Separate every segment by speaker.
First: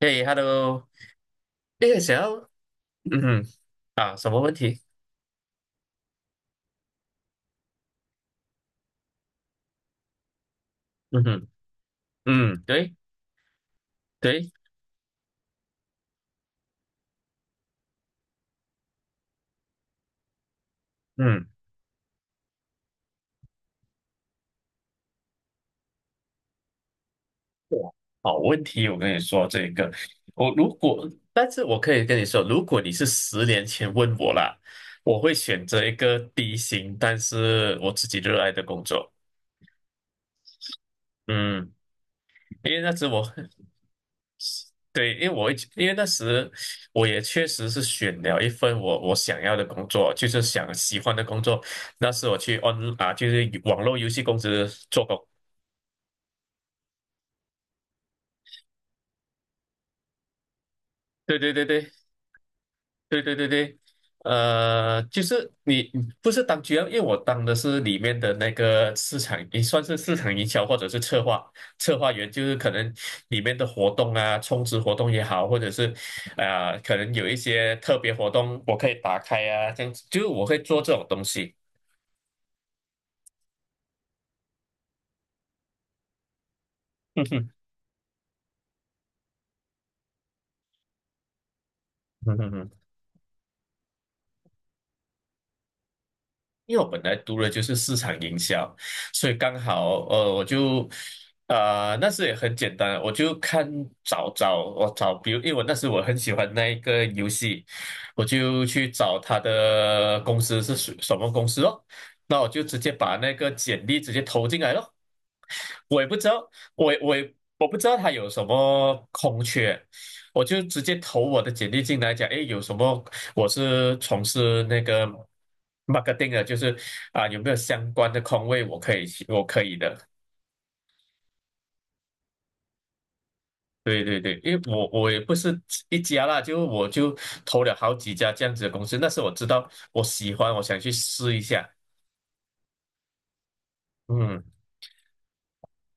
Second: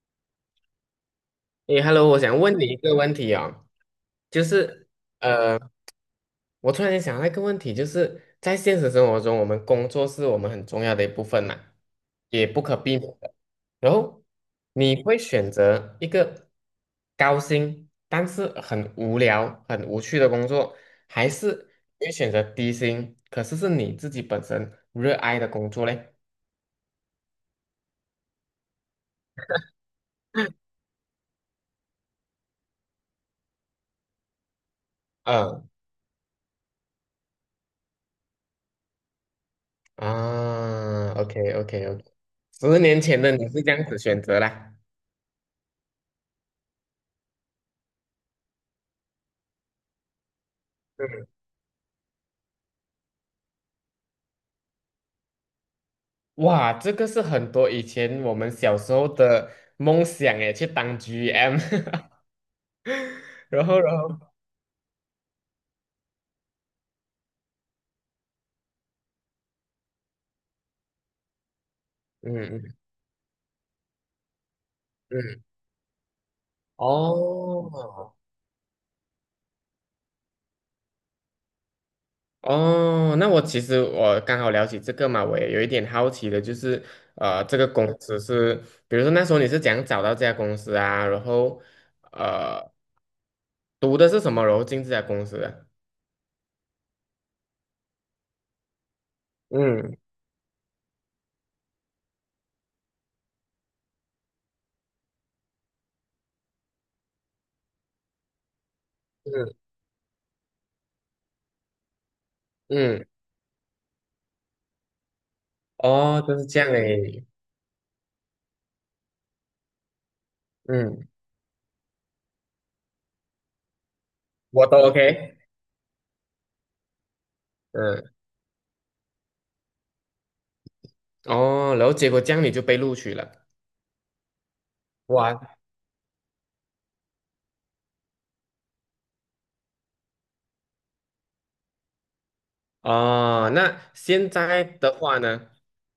Speaker 1: 嘿，hello，
Speaker 2: 诶
Speaker 1: 诶，
Speaker 2: ，Hello，
Speaker 1: 想
Speaker 2: 我想
Speaker 1: 要，
Speaker 2: 问你一个问
Speaker 1: 嗯
Speaker 2: 题
Speaker 1: 哼，
Speaker 2: 哦，
Speaker 1: 啊，什么
Speaker 2: 就
Speaker 1: 问题？
Speaker 2: 是呃，我突然间想到一个问题，就是在现实生活中，我们工作是我们很重要的一部
Speaker 1: 嗯
Speaker 2: 分
Speaker 1: 哼，
Speaker 2: 嘛，也
Speaker 1: 嗯，
Speaker 2: 不可
Speaker 1: 对
Speaker 2: 避免的。然后
Speaker 1: 对，
Speaker 2: 你会选择一个高薪但是很无聊、很无趣的工作，还
Speaker 1: 嗯，
Speaker 2: 是你会选择低薪，可是是你自己本身热爱的工作嘞？
Speaker 1: 好问题，我跟你说这个，我如果，但是我可以跟你说，如果你是十年前问我啦，我会
Speaker 2: 嗯
Speaker 1: 选择一个低薪，但是我自己热爱的工作。
Speaker 2: 啊，OK
Speaker 1: 嗯，
Speaker 2: OK OK，
Speaker 1: 因
Speaker 2: 十
Speaker 1: 为那
Speaker 2: 年
Speaker 1: 时
Speaker 2: 前
Speaker 1: 我，
Speaker 2: 的你是 这样子选择啦。
Speaker 1: 对，因为那时我也确实是选了一份我想要的工作，就是想喜欢的
Speaker 2: 嗯，
Speaker 1: 工作，那时我去 on 啊，就是网络游戏公司做工。
Speaker 2: 哇，这个是很多以前我们小时候的梦想诶，去当
Speaker 1: 对对
Speaker 2: GM，
Speaker 1: 对对对对对
Speaker 2: 然
Speaker 1: 对，
Speaker 2: 后，
Speaker 1: 就是你不是当 GM，因为我当的是里面的那个市场，也算是市场营销或者是策划策划员，
Speaker 2: 嗯
Speaker 1: 就是可
Speaker 2: 嗯
Speaker 1: 能里面的活动啊，充值活动也
Speaker 2: 嗯，
Speaker 1: 好，或者是啊、可能有一些特别
Speaker 2: 哦
Speaker 1: 活动我可以打开啊，这样子，就是我会做这种东西。
Speaker 2: 哦，那我其实我刚好聊起这个嘛，我也有一点好奇的，就是
Speaker 1: 嗯哼，
Speaker 2: 这个公司是，比如说那时候你是怎样找到这家公司啊？然后
Speaker 1: 嗯哼。
Speaker 2: 呃，读的是什么？然后进这家公司的？
Speaker 1: 因为我本来读的就是市场营销，所以刚
Speaker 2: 嗯
Speaker 1: 好我就那时也很简单，我就看找找我找，比如因为我那时我很喜欢那一个游戏，我就去找他
Speaker 2: 嗯
Speaker 1: 的公司是属什么公司咯，那我就直接
Speaker 2: 嗯，
Speaker 1: 把那个简历直接投进来咯。我也不
Speaker 2: 哦，
Speaker 1: 知
Speaker 2: 就是
Speaker 1: 道，
Speaker 2: 这样
Speaker 1: 我也我
Speaker 2: 诶，
Speaker 1: 也我不知道他有什么空缺，我就直接
Speaker 2: 嗯，
Speaker 1: 投我的简历进来讲，哎，有什么？我是从事
Speaker 2: 我都
Speaker 1: 那个
Speaker 2: OK，
Speaker 1: marketing 的，就是啊，有没有相关
Speaker 2: 嗯。
Speaker 1: 的空位我可以去，我可以的。
Speaker 2: 哦，然后结果这样你就被录取了。
Speaker 1: 对对对，因为我也不
Speaker 2: 哇，
Speaker 1: 是一家啦，就我就投了好几家这样子的公司，但是我知道我喜欢，我想去试一下。
Speaker 2: 哦，那现
Speaker 1: 嗯，
Speaker 2: 在的话呢？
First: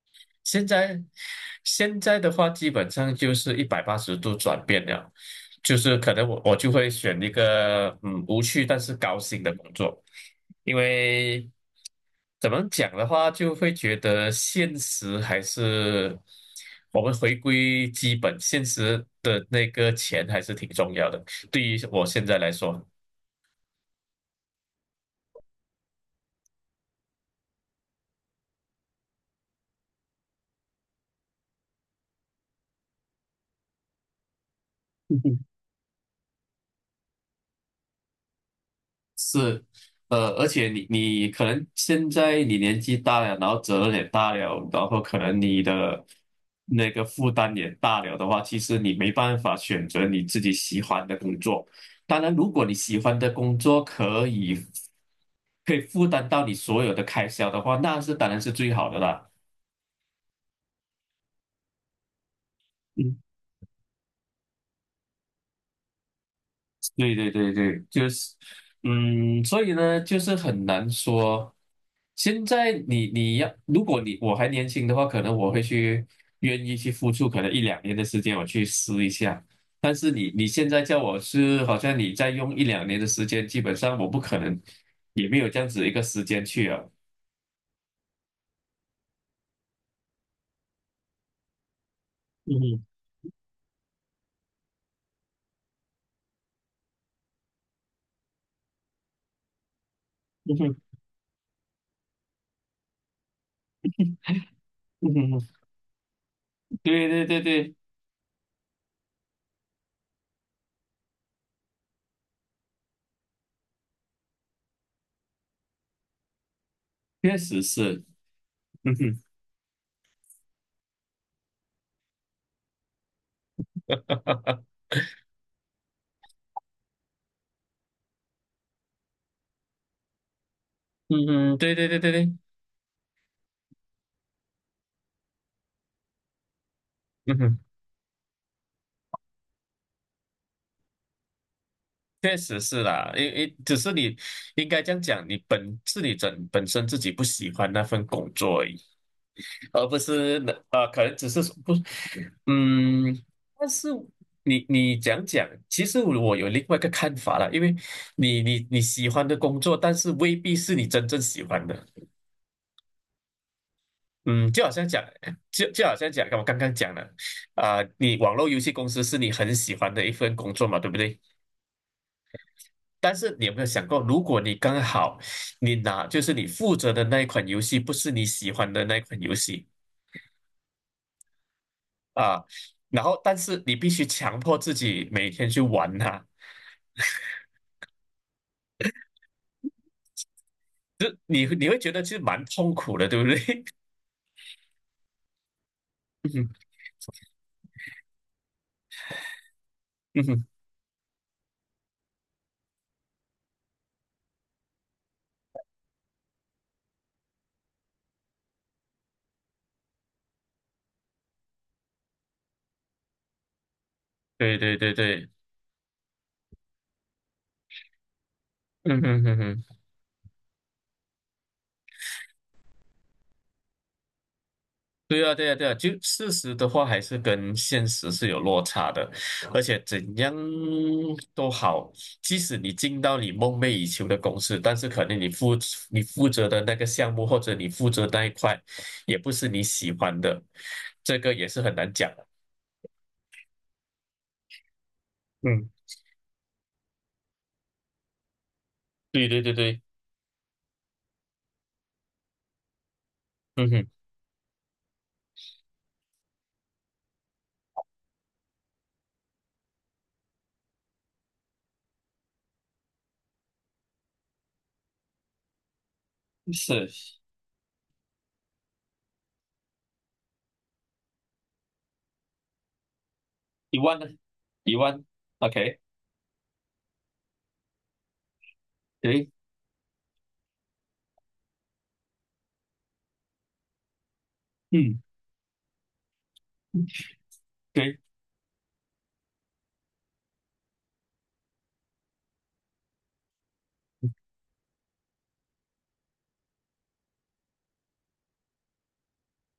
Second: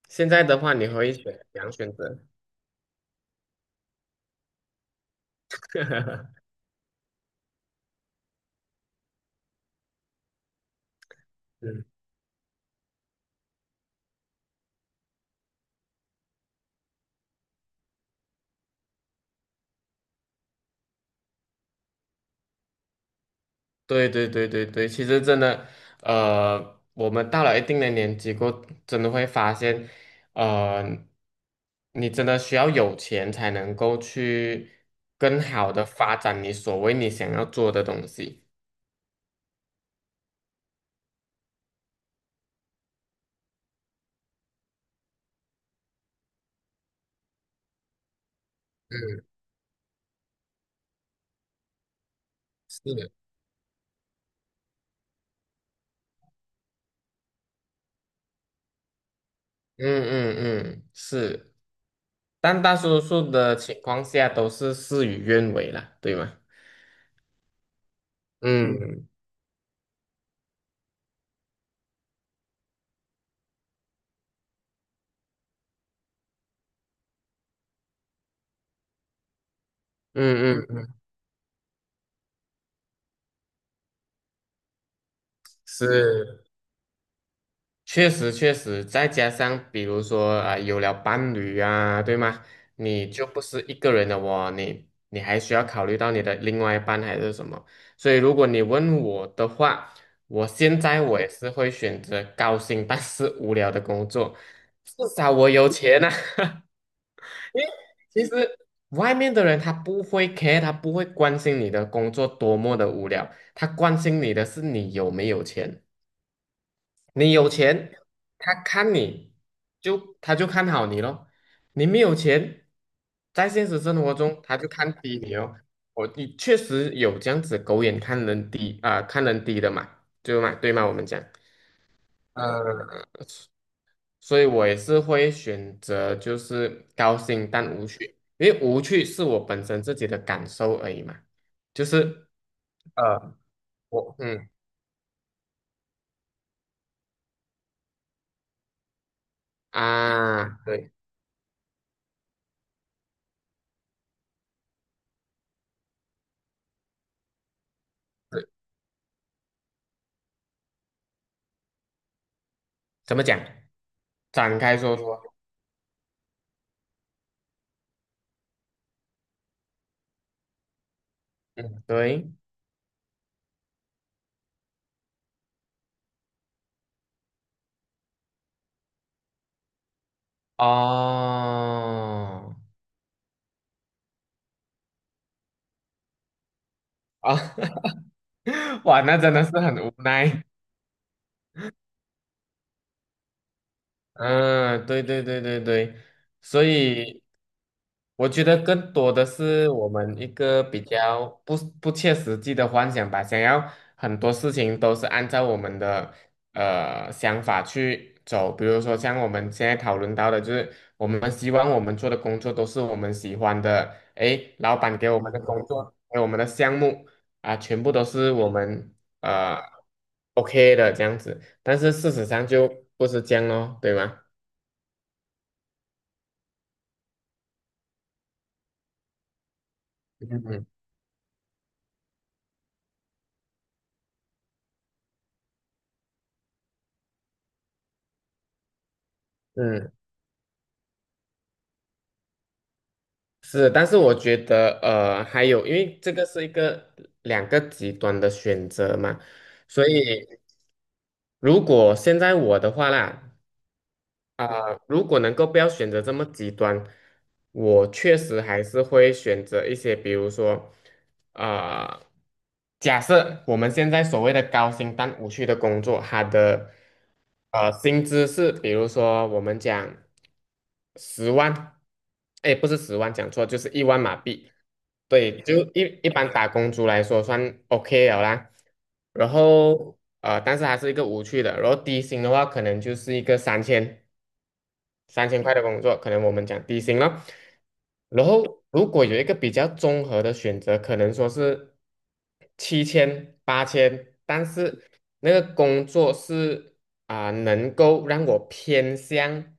Speaker 2: 现在的
Speaker 1: 现
Speaker 2: 话，你
Speaker 1: 在
Speaker 2: 可以选两选
Speaker 1: 现
Speaker 2: 择？
Speaker 1: 在的话，基本上就是一百八十度转变了，就是可能我就会选一个无趣但是高薪的工作。因为
Speaker 2: 嗯
Speaker 1: 怎么讲的话，就会觉得现实还是我们回归基本，现实的那个钱还是挺重要的。对于我现在来说，
Speaker 2: 对对对对对，其实真的，我们到了一定的年纪过后，真的会发现，呃，你真的需要有钱才能够去更好的发展你所谓你想要做的东西。
Speaker 1: 是，而且你可能现在你年纪大了，然后责任也大了，然后可能你的那个负担也大了的话，其实你没办法选择你自己喜欢的工作。当然，如果你
Speaker 2: 是。
Speaker 1: 喜
Speaker 2: 的。
Speaker 1: 欢的工作可以。可以负担到你所有的开销的话，那是当然是最好的啦。
Speaker 2: 嗯嗯嗯，是。但大多
Speaker 1: 嗯
Speaker 2: 数的情况下都是事与愿违了，对吗？
Speaker 1: 对对对对，就是，
Speaker 2: 嗯嗯
Speaker 1: 嗯，所以呢，就是很难说。现在你你要，如果你我还年轻的话，可能我会去愿意去付出，可能一两年的时间我去试一下。但是你你
Speaker 2: 嗯
Speaker 1: 现
Speaker 2: 嗯，
Speaker 1: 在
Speaker 2: 嗯
Speaker 1: 叫我是，好像你再用一两年的时间，基本上我不可能，也没有这样子一个时间
Speaker 2: 是，
Speaker 1: 去啊。
Speaker 2: 确实确实，再加上比如说啊、有了伴侣啊，对吗？
Speaker 1: 嗯哼
Speaker 2: 你就不是一个人的哦，你还需要考虑到你的另外一半还是什么。所以如果你问我的话，我
Speaker 1: 嗯哼
Speaker 2: 现在我也是会选择高薪但是无聊的工作，至
Speaker 1: 嗯
Speaker 2: 少
Speaker 1: 哼。
Speaker 2: 我有钱呐。
Speaker 1: 对对对
Speaker 2: 因为
Speaker 1: 对，
Speaker 2: 其实外面的人他不会 care，他不会关心你的工作多么的无聊，他关心你的是你有没有钱。你
Speaker 1: 确
Speaker 2: 有
Speaker 1: 实
Speaker 2: 钱，
Speaker 1: 是，
Speaker 2: 他看
Speaker 1: 嗯哼。
Speaker 2: 你就他就看好你咯。你没有钱，在现实生活中他 就看低你哦。你确实有这样子狗眼看人低啊、看人低的嘛，对吗？对吗？我们讲。
Speaker 1: 嗯哼，对对对对对，
Speaker 2: 所以我也是会选择就是高
Speaker 1: 嗯
Speaker 2: 兴
Speaker 1: 哼，
Speaker 2: 但无趣，因为无趣是我本身自己的感受而已嘛，就是
Speaker 1: 确实是啦，因
Speaker 2: 呃，
Speaker 1: 因只是
Speaker 2: 我
Speaker 1: 你
Speaker 2: 嗯
Speaker 1: 应该这样讲，你整本身自己不喜欢那份工作而已，而不是那
Speaker 2: 啊，对
Speaker 1: 可能只是说不，嗯，但是你讲讲，其实我有另外一个看法啦，因为你
Speaker 2: 对，
Speaker 1: 你你喜欢的工作，但是未必是你真正喜欢的。
Speaker 2: 怎么讲？
Speaker 1: 嗯，
Speaker 2: 展
Speaker 1: 就好
Speaker 2: 开
Speaker 1: 像
Speaker 2: 说
Speaker 1: 讲，
Speaker 2: 说，
Speaker 1: 就好像讲，我刚刚讲了，啊、你网络游戏公司是你很喜欢的一份工作嘛，对不对？
Speaker 2: 嗯，对，
Speaker 1: 但是你有没有想过，如果你刚好你拿就是你负责的那一款游戏不是你喜欢的那一款游戏啊，
Speaker 2: 哦，
Speaker 1: 然后但是你必须强迫自己每天去玩它，
Speaker 2: 啊，哇，那真的是很无奈，
Speaker 1: 你会觉得其实蛮痛苦的，对不对？
Speaker 2: 嗯，对对对对对，
Speaker 1: 嗯
Speaker 2: 所
Speaker 1: 哼
Speaker 2: 以我觉得更多的是我们
Speaker 1: 嗯
Speaker 2: 一
Speaker 1: 哼，
Speaker 2: 个比较不切实际的幻想吧，想要很多事情都是按照我们的想法去走，比如说像我们现在讨论到的，就是我们希望我们做的工作都是我们喜欢的，诶，
Speaker 1: 对
Speaker 2: 老
Speaker 1: 对对
Speaker 2: 板给我
Speaker 1: 对，
Speaker 2: 们的工作，给我们的项目啊，全部都是我们
Speaker 1: 嗯哼嗯哼嗯
Speaker 2: 呃
Speaker 1: 哼。
Speaker 2: OK 的这样子。但是事实上就不是这样咯，对吗？
Speaker 1: 对啊，对啊，对啊，就事实的话还是跟现实是有落差的，而且怎样
Speaker 2: 嗯
Speaker 1: 都好，即使你进到你梦寐以求的公司，但是可能你负责的那个项目或者你负责那一块，也不是你
Speaker 2: 嗯，
Speaker 1: 喜欢的，这个也是很难讲的。
Speaker 2: 是，但是我觉得还有，
Speaker 1: 嗯，
Speaker 2: 因为这个是一个两个极端的选择嘛，
Speaker 1: 对对对对，
Speaker 2: 所以如果现在我的话啦，
Speaker 1: 嗯哼，
Speaker 2: 啊、如果能够不要选择这么极端，我确实还是会选择一些，比如说，啊、假设我们现在所谓的高薪但无趣的工作，它的
Speaker 1: 是
Speaker 2: 薪资是，比如说我们讲十万，哎，不是十万，讲错，就是
Speaker 1: 一
Speaker 2: 一
Speaker 1: 万
Speaker 2: 万
Speaker 1: 呢，
Speaker 2: 马币，
Speaker 1: 一万
Speaker 2: 对，就
Speaker 1: ，OK，
Speaker 2: 一般打工族来说算 OK 了啦。
Speaker 1: 对，
Speaker 2: 然后但是还是一个无趣的，然后低薪的话，可能就是一个三千。
Speaker 1: 嗯，
Speaker 2: 3000块的工作，可能我们讲低薪了。
Speaker 1: 对，
Speaker 2: 然后如果有一个比较综合的选择，可能说是7000、8000，但是那个工作是啊、能够让我偏向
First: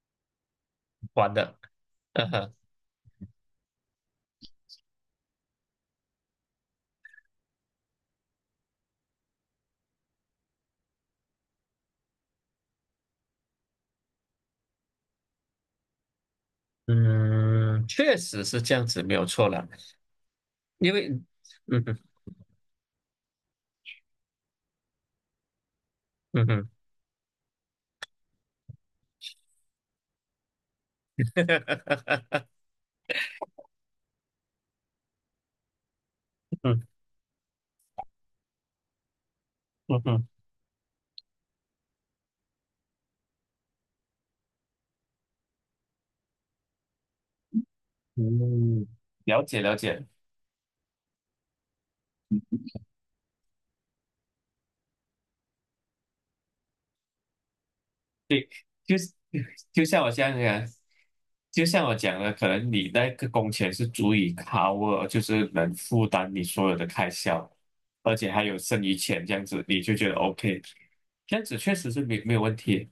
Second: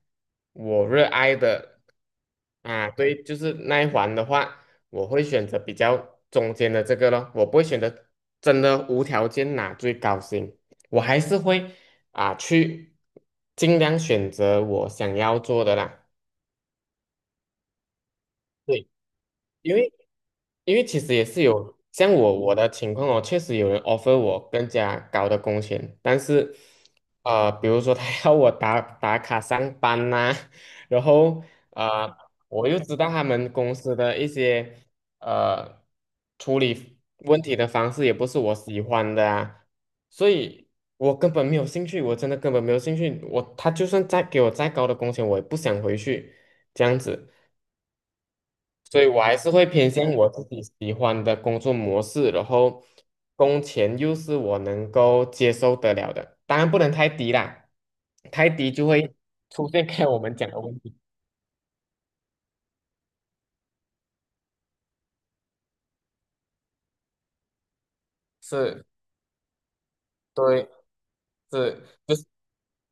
Speaker 2: 我热
Speaker 1: 完
Speaker 2: 爱
Speaker 1: 了，
Speaker 2: 的
Speaker 1: 嗯哼，
Speaker 2: 啊，对，就是那一环的话，我会选择比较中间的这个咯，我不会选择真的无条件拿最高薪，我还是会。啊，去尽量选择我想要做的啦。
Speaker 1: 嗯，确实是这样
Speaker 2: 对，
Speaker 1: 子，没有错了。
Speaker 2: 因为因为
Speaker 1: 因
Speaker 2: 其
Speaker 1: 为，
Speaker 2: 实也是有
Speaker 1: 嗯哼，
Speaker 2: 像我的情况哦，确实有人 offer 我更加高的工钱，但
Speaker 1: 嗯
Speaker 2: 是，
Speaker 1: 哼，
Speaker 2: 比如说他 要我打打卡上班呐、然后呃，我又知道他们公司的一些呃处
Speaker 1: 嗯
Speaker 2: 理问题的方式也不是我喜欢的啊，
Speaker 1: 嗯哼，
Speaker 2: 所以我根本没有兴趣，我真的根本没有兴趣，他就算再给我再高的工钱，我也不想回去这样子。
Speaker 1: 嗯，
Speaker 2: 所以我还
Speaker 1: 了
Speaker 2: 是
Speaker 1: 解
Speaker 2: 会
Speaker 1: 了
Speaker 2: 偏
Speaker 1: 解，
Speaker 2: 向我自己喜欢的工作模式，然后工钱又是我能够接受得了的，当然不能太低啦，太低就
Speaker 1: 就是
Speaker 2: 会出
Speaker 1: 就
Speaker 2: 现 刚
Speaker 1: 像
Speaker 2: 才
Speaker 1: 我
Speaker 2: 我
Speaker 1: 这
Speaker 2: 们
Speaker 1: 样
Speaker 2: 讲的
Speaker 1: 讲，
Speaker 2: 问题。
Speaker 1: 就像我讲的，可能你那个工钱是足以 cover，就是能负担你所有的开销，而且还有剩
Speaker 2: 是，
Speaker 1: 余钱这样子，你就觉得 OK，
Speaker 2: 对，
Speaker 1: 这样子确
Speaker 2: 是，
Speaker 1: 实是
Speaker 2: 就是
Speaker 1: 没有问题。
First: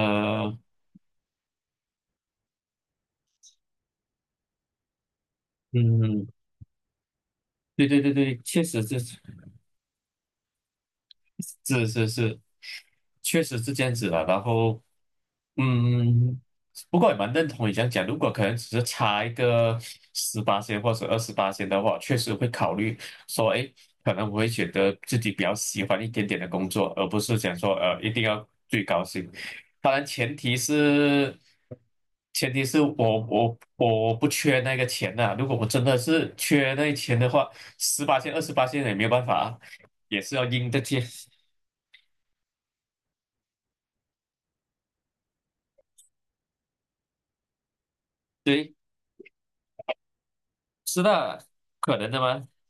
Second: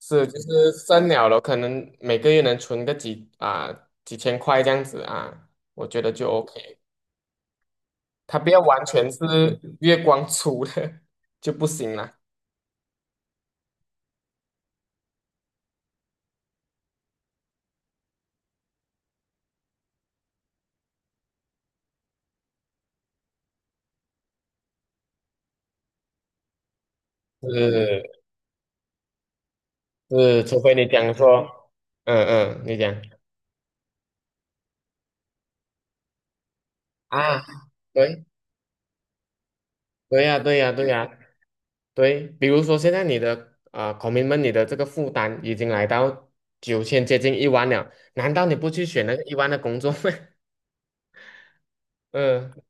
Speaker 2: 剩了，可能每个月能存个几啊、几千块这样子啊，我觉得
Speaker 1: 嗯，
Speaker 2: 就 OK，
Speaker 1: 对对对对，
Speaker 2: 它不要
Speaker 1: 确实
Speaker 2: 完全
Speaker 1: 是
Speaker 2: 是月光族的 就不
Speaker 1: 是
Speaker 2: 行
Speaker 1: 是
Speaker 2: 啦。
Speaker 1: 是，确实是这样子的。然后，嗯，不过也蛮认同你这样讲。如果可能只是差一个十八线或者二十八线的话，确实会考虑说，哎，可能我会选择自己比较喜欢一点点的工作，而不是讲说，
Speaker 2: 是
Speaker 1: 一定要最高薪。当然，前
Speaker 2: 是，
Speaker 1: 提
Speaker 2: 除非你讲
Speaker 1: 是，
Speaker 2: 说，嗯
Speaker 1: 前
Speaker 2: 嗯，
Speaker 1: 提
Speaker 2: 你
Speaker 1: 是
Speaker 2: 讲。
Speaker 1: 我不缺那个钱呐、如果我真的是缺那个钱的
Speaker 2: 啊，
Speaker 1: 话，十八
Speaker 2: 对，
Speaker 1: 线、二十八线也没有办法啊，也
Speaker 2: 对
Speaker 1: 是
Speaker 2: 呀，
Speaker 1: 要
Speaker 2: 对
Speaker 1: 应
Speaker 2: 呀，
Speaker 1: 着
Speaker 2: 对
Speaker 1: 贴。
Speaker 2: 呀，对。比如说，现在你的啊，c o m 你的这个负担已经来到9000，接近一万了，难道你不
Speaker 1: 对，
Speaker 2: 去选那个一万的工作吗？
Speaker 1: 是的，可能 的吗？
Speaker 2: 嗯，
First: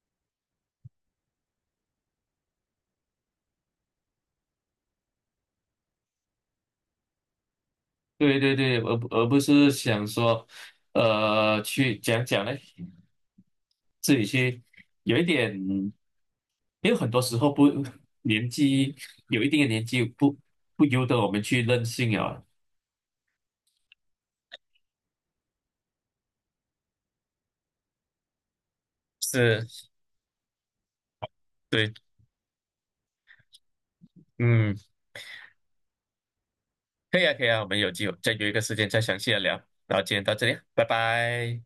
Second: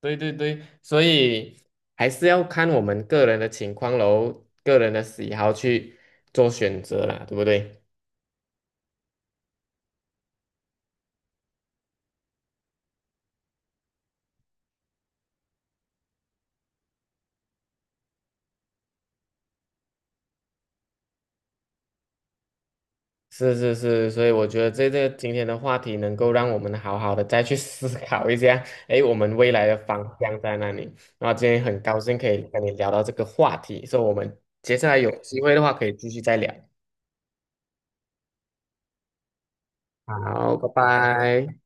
Speaker 2: 对对对，所以还是要看我们个人的情况喽，个人的喜好去做选择啦，对不对？
Speaker 1: 对对对，而不是想说，去讲讲呢，自己去有一点，因为很多时候不年纪有一定的年纪不由得我们去任性啊。
Speaker 2: 是是是，所以我觉得这个今天的话题能够让我们好好的再去 思考一下，诶，我们未
Speaker 1: 是，
Speaker 2: 来的方向在哪里？然后今天很
Speaker 1: 对，
Speaker 2: 高兴可以跟你聊到这个话题，所以我们
Speaker 1: 嗯，
Speaker 2: 接下来有机会的话可以继续再聊。
Speaker 1: 可以啊，可以啊，我们有机会再约一个时间再详细的聊。然后今天到这里
Speaker 2: 好，
Speaker 1: 啊，
Speaker 2: 拜
Speaker 1: 拜
Speaker 2: 拜。
Speaker 1: 拜。